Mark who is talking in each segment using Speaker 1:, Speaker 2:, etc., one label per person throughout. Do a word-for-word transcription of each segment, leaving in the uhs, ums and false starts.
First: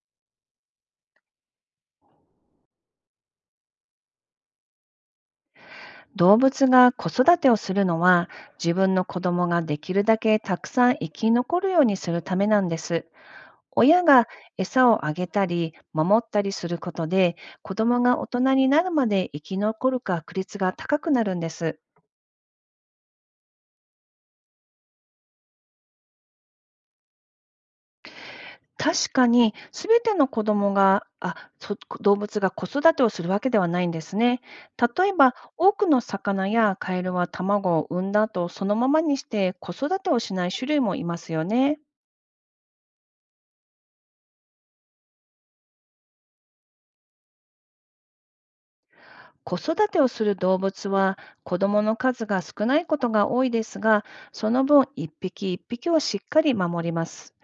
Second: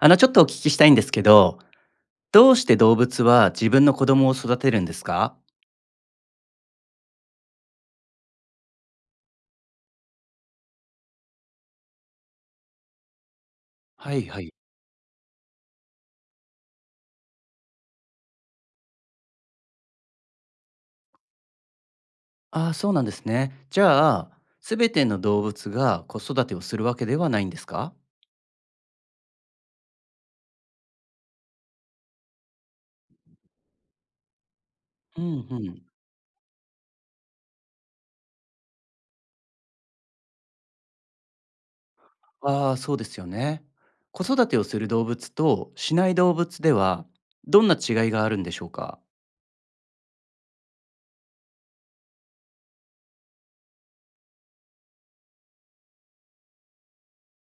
Speaker 1: あの、ちょっとお聞きしたいんですけど、どうして動物は自分の子供を育てるんですか？
Speaker 2: 動物が子育てをするのは、自分の子供ができるだけたくさん生き残るようにするためなんです。親
Speaker 1: はい
Speaker 2: が
Speaker 1: はい。
Speaker 2: 餌をあげたり守ったりすることで、子供が大人になるまで生き残る確率が高くなるんです。
Speaker 1: ああ、そうなんですね。じゃあ、すべての動物が子育てをするわけではないんですか？
Speaker 2: 確かにすべての子供があそ動物が子育てをするわけではないんですね。例え
Speaker 1: う
Speaker 2: ば、
Speaker 1: んう
Speaker 2: 多
Speaker 1: ん。
Speaker 2: くの魚やカエルは卵を産んだ後、そのままにして子育てをしない種類もいますよね。
Speaker 1: ああ、そうですよね。子育てをする動物としない動物では、どんな違いがあるんでしょうか？
Speaker 2: 子育てをする動物は、子供の数が少ないことが多いですが、その分一匹一匹をしっかり守ります。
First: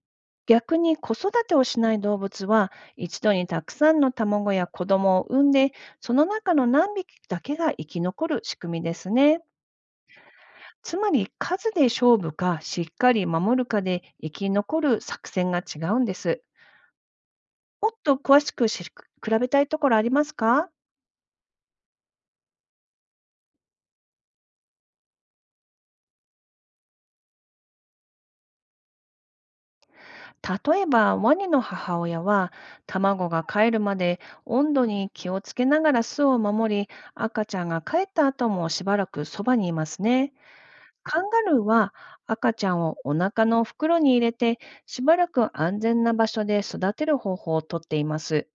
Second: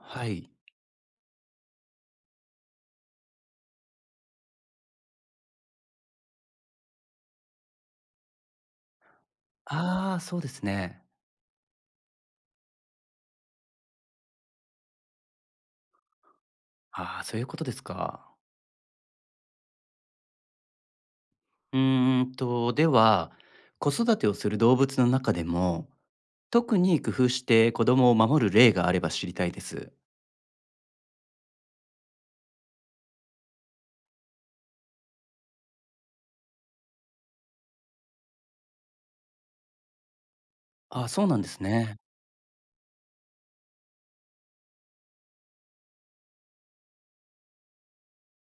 Speaker 1: はい。
Speaker 2: 逆に子育てをしない動物は、一度にたくさんの卵や子供を産んで、その中の何匹だけが生き残る仕組みですね。
Speaker 1: ああ、そうです
Speaker 2: つ
Speaker 1: ね。
Speaker 2: まり、数で勝負かしっかり守るかで生き残る作戦が違うんです。
Speaker 1: ああ、そういうことです
Speaker 2: もっと
Speaker 1: か。
Speaker 2: 詳しく知比べたいところありますか？
Speaker 1: うーんと、では、子育てをする動物の中でも、特に工夫して子供を守る例があれば知りたいです。
Speaker 2: 例えば、ワニの母親は、卵が帰るまで温度に気をつけながら巣を守り、赤ちゃんが帰った後もしばらくそばにいますね。
Speaker 1: あ、
Speaker 2: カ
Speaker 1: そう
Speaker 2: ン
Speaker 1: な
Speaker 2: ガ
Speaker 1: んで
Speaker 2: ル
Speaker 1: す
Speaker 2: ーは
Speaker 1: ね。
Speaker 2: 赤ちゃんをお腹の袋に入れて、しばらく安全な場所で育てる方法をとっています。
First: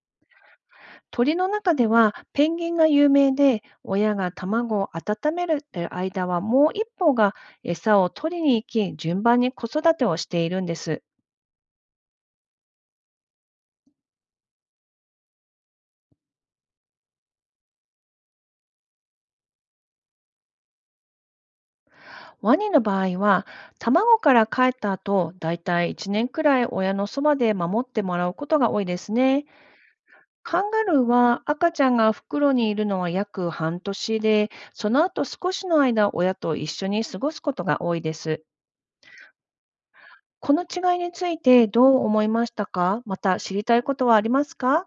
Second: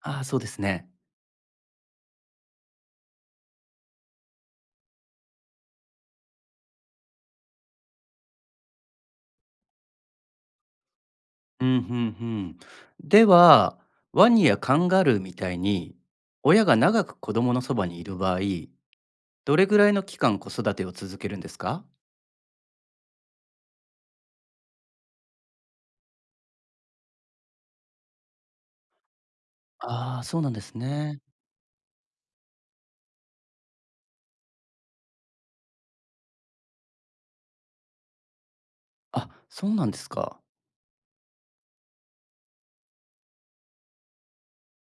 Speaker 1: あ、そうですね。
Speaker 2: 鳥の中ではペンギンが有名で、親が卵を温める間はもう一方が餌を取りに行き、順番に子育てをしているんです。
Speaker 1: うん、うんうん。では、ワニやカンガルーみたいに、親が長く子供のそばにいる場合、どれぐらいの期間子育てを続けるんですか？
Speaker 2: ワニの場合は、卵から帰った後、だいたいいちねんくらい親のそばで守ってもらうことが多いですね。
Speaker 1: ああー、そうなんで
Speaker 2: カン
Speaker 1: す
Speaker 2: ガルー
Speaker 1: ね。
Speaker 2: は赤ちゃんが袋にいるのは約半年で、その後少しの間親と一緒に過ごすことが多いです。
Speaker 1: あ、そうなんですか。
Speaker 2: この違いについてどう思いましたか？また知りたいことはありますか？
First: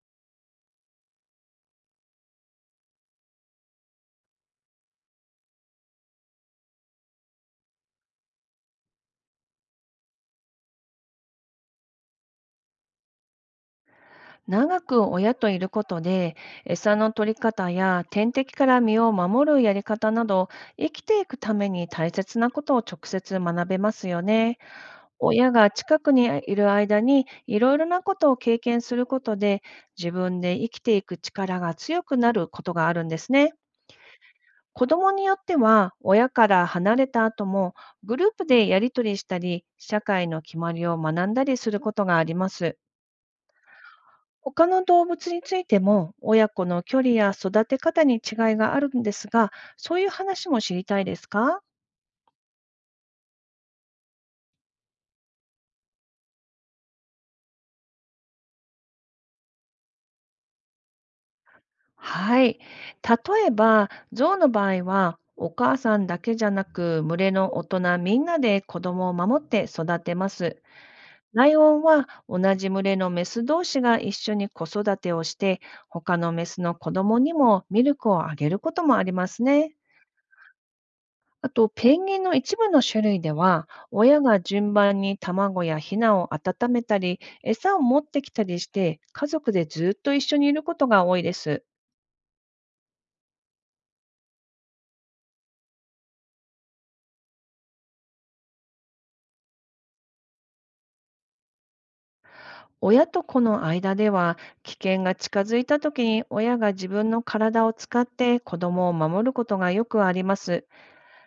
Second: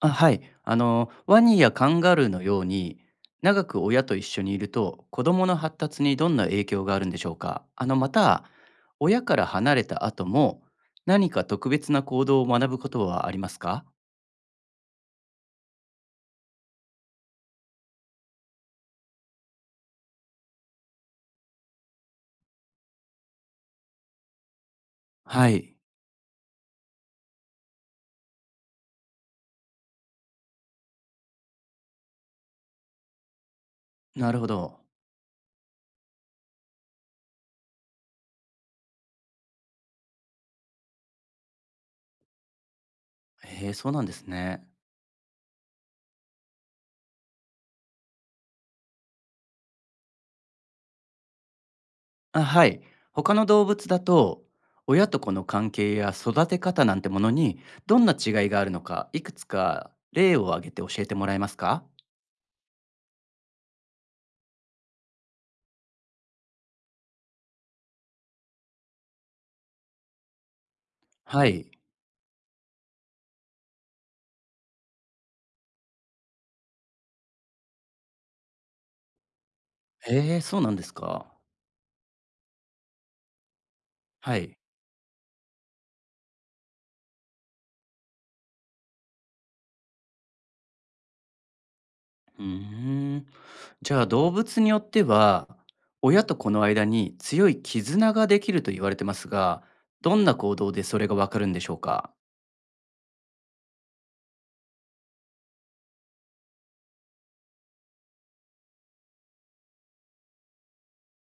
Speaker 1: あ、はい。あの、ワニやカンガルーのように、長く親と一緒にいると、子供の発達にどんな影響があるんでしょうか？あの、また、親から離れた後も、何か特別な行動を学ぶことはありますか？
Speaker 2: 長く親といることで、餌の取り方や天敵から身を守るやり方など、生きていくために大切なことを直接学べますよね。
Speaker 1: は
Speaker 2: 親が
Speaker 1: い。
Speaker 2: 近くにいる間に、いろいろなことを経験することで、自分で生きていく力が強くなることがあるんですね。
Speaker 1: なるほど。
Speaker 2: 子供によっては、親から離れた後も、グループでやり取りしたり、社会の決まりを学んだりすることがあります。
Speaker 1: へえ、そうなんですね。
Speaker 2: 他の動物についても親子の距離や育て方に違いがあるんですが、そういう話も知りたいですか？
Speaker 1: あ、はい。他の動物だと、親と子の関係や育て方なんてものに、どんな違いがあるのか、いくつか例を挙げて教えてもらえますか？
Speaker 2: はい。例えば、象の場合は、お母さんだけじゃなく、群れの大人みんなで子供を守って育てます。
Speaker 1: は
Speaker 2: ライオ
Speaker 1: い。
Speaker 2: ンは同じ群れのメス同士が一緒に子育てをして、他のメスの子供にもミルクをあげることもありますね。
Speaker 1: へえ、そうなんですか。
Speaker 2: あと、ペンギンの一部の種類では、親
Speaker 1: は
Speaker 2: が
Speaker 1: い。
Speaker 2: 順番に卵やヒナを温めたり、餌を持ってきたりして、家族でずっと一緒にいることが多いです。
Speaker 1: うーん。じゃあ、動物によっては、親と子の間に強い絆ができると言われてますが、どんな行動でそれがわかるんでしょうか？
Speaker 2: 親と子の間では、危険が近づいた時に親が自分の体を使って子供を守ることがよくあります。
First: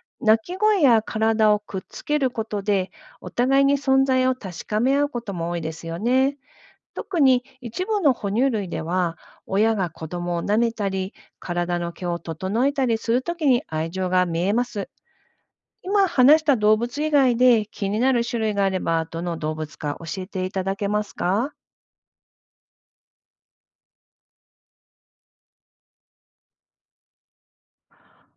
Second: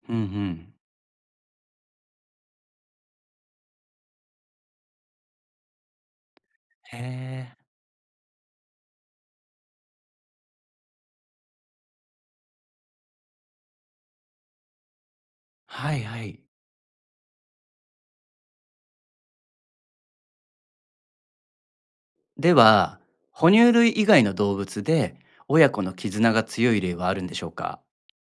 Speaker 1: うんう
Speaker 2: 鳴き
Speaker 1: ん。
Speaker 2: 声や体をくっつけることで、お互いに存在を確かめ合うことも多いですよね。
Speaker 1: へ
Speaker 2: 特に
Speaker 1: え。
Speaker 2: 一部の哺乳類では、親が子供を舐めたり、体の毛を整えたりするときに愛情が見えます。
Speaker 1: はい
Speaker 2: 今
Speaker 1: は
Speaker 2: 話
Speaker 1: い。
Speaker 2: した動物以外で気になる種類があれば、どの動物か教えていただけますか？
Speaker 1: では、哺乳類以外の動物で親子の絆が強い例はあるんでしょうか？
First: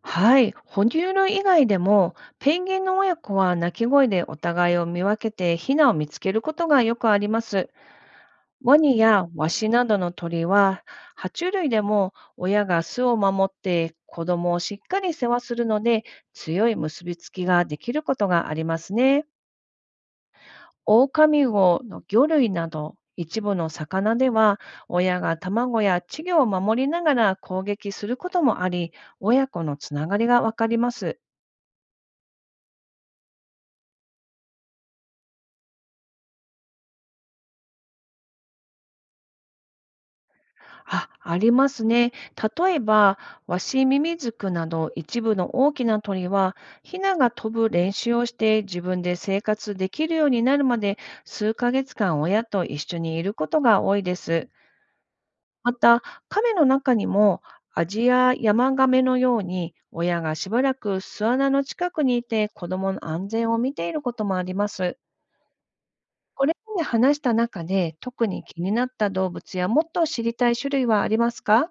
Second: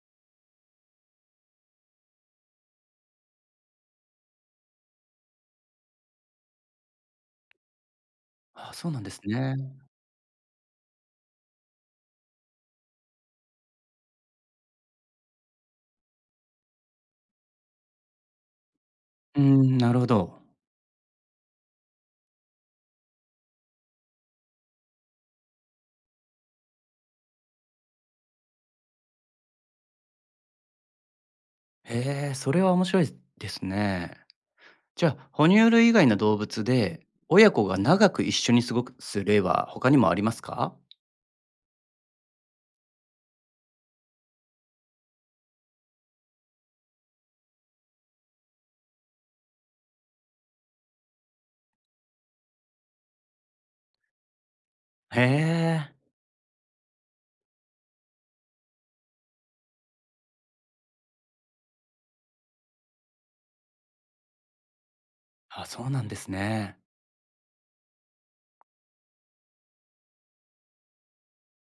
Speaker 2: はい、哺乳類以外でも、ペンギンの親子は鳴き声でお互いを見分けてヒナを見つけることがよくあります。
Speaker 1: あ、
Speaker 2: ワ
Speaker 1: そう
Speaker 2: ニ
Speaker 1: なんです
Speaker 2: やワ
Speaker 1: ね。
Speaker 2: シなどの鳥は、爬虫類でも親が巣を守って子供をしっかり世話するので、強い結びつきができることがありますね。
Speaker 1: うん、なるほど。
Speaker 2: オオカミウオの魚類など、一部の魚では、親が卵や稚魚を守りながら攻撃することもあり、親子のつながりがわかります。
Speaker 1: へえ、それは面白いですね。じゃあ、哺乳類以外の動物で、親子が長く一緒に過ごす例は他にもありますか？
Speaker 2: あ、ありますね。例えば、ワシミミズクなど一部の大きな鳥は、ヒナが飛ぶ練習をして自分で生活できるようになるまで、数ヶ月間親と一緒にいることが多いです。
Speaker 1: へ
Speaker 2: ま
Speaker 1: え、
Speaker 2: た、亀の中にもアジやヤマガメのように親がしばらく巣穴の近くにいて子供の安全を見ていることもあります。
Speaker 1: あ、そうなんです
Speaker 2: これま
Speaker 1: ね。
Speaker 2: で話した中で特に気になった動物やもっと知りたい種類はありますか？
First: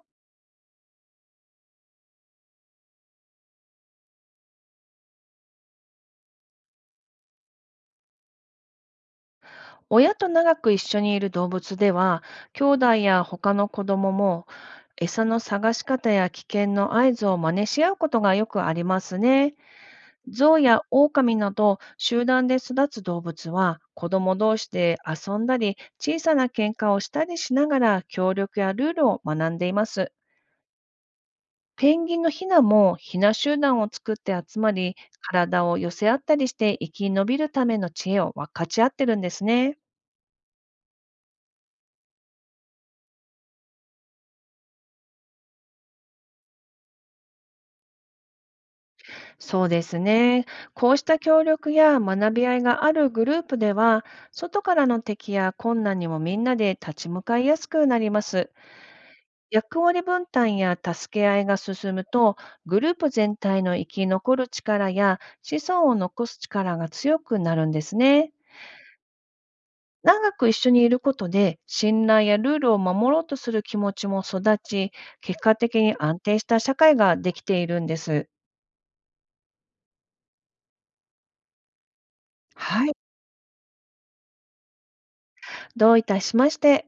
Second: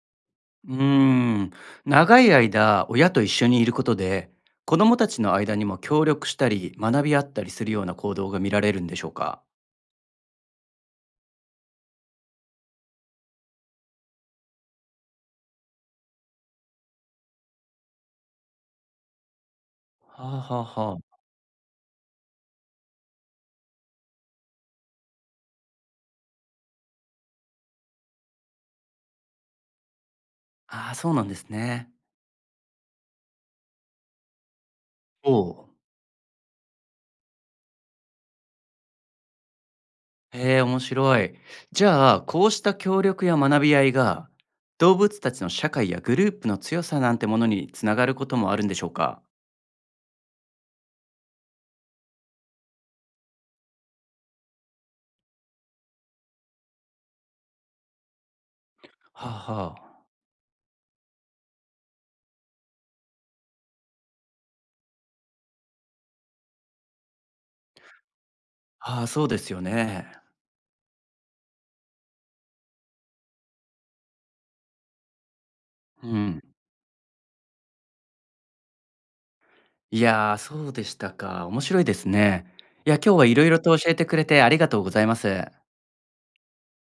Speaker 1: うーん、長い間親と一緒にいることで、子供たちの間にも協力したり学び合ったりするような行動が見られるんでしょうか？
Speaker 2: 親と長く一緒にいる動物では、兄弟や他の子供も餌の探し方や危険の合図を真似し合うことがよくありますね。
Speaker 1: はあは
Speaker 2: 象
Speaker 1: あ
Speaker 2: や
Speaker 1: はあ。
Speaker 2: 狼など集団で育つ動物は、子供同士で遊んだり、小さな喧嘩をしたりしながら協力やルールを学んでいます。
Speaker 1: ああ、そうなんですね。
Speaker 2: ペンギンのヒナもヒナ集団を作って集まり、
Speaker 1: おう、
Speaker 2: 体を寄せ合ったりして生き延びるための知恵を分かち合ってるんですね。
Speaker 1: へえ、面白い。じゃあ、こうした協力や学び合いが、動物たちの社会やグループの強さなんてものにつながることもあるんでしょうか？
Speaker 2: そうですね。こうした協力や学び合いがあるグループでは、外からの敵や困難にもみんなで立ち向かいやすくなります。
Speaker 1: はあは
Speaker 2: 役
Speaker 1: あ。
Speaker 2: 割分担や助け合いが進むと、グループ全体の生き残る力や子孫を残す力が強くなるんですね。
Speaker 1: はあ、そうですよね。
Speaker 2: 長く一緒にいることで、信頼やルールを守ろうとする気持ちも育ち、結果的に
Speaker 1: う
Speaker 2: 安
Speaker 1: ん。
Speaker 2: 定した社会ができているんです。
Speaker 1: いやー、そうでしたか。面白いですね。
Speaker 2: は
Speaker 1: い
Speaker 2: い。
Speaker 1: や、今日はいろいろと教えてくれてありがとうございます。
Speaker 2: どういたしまして。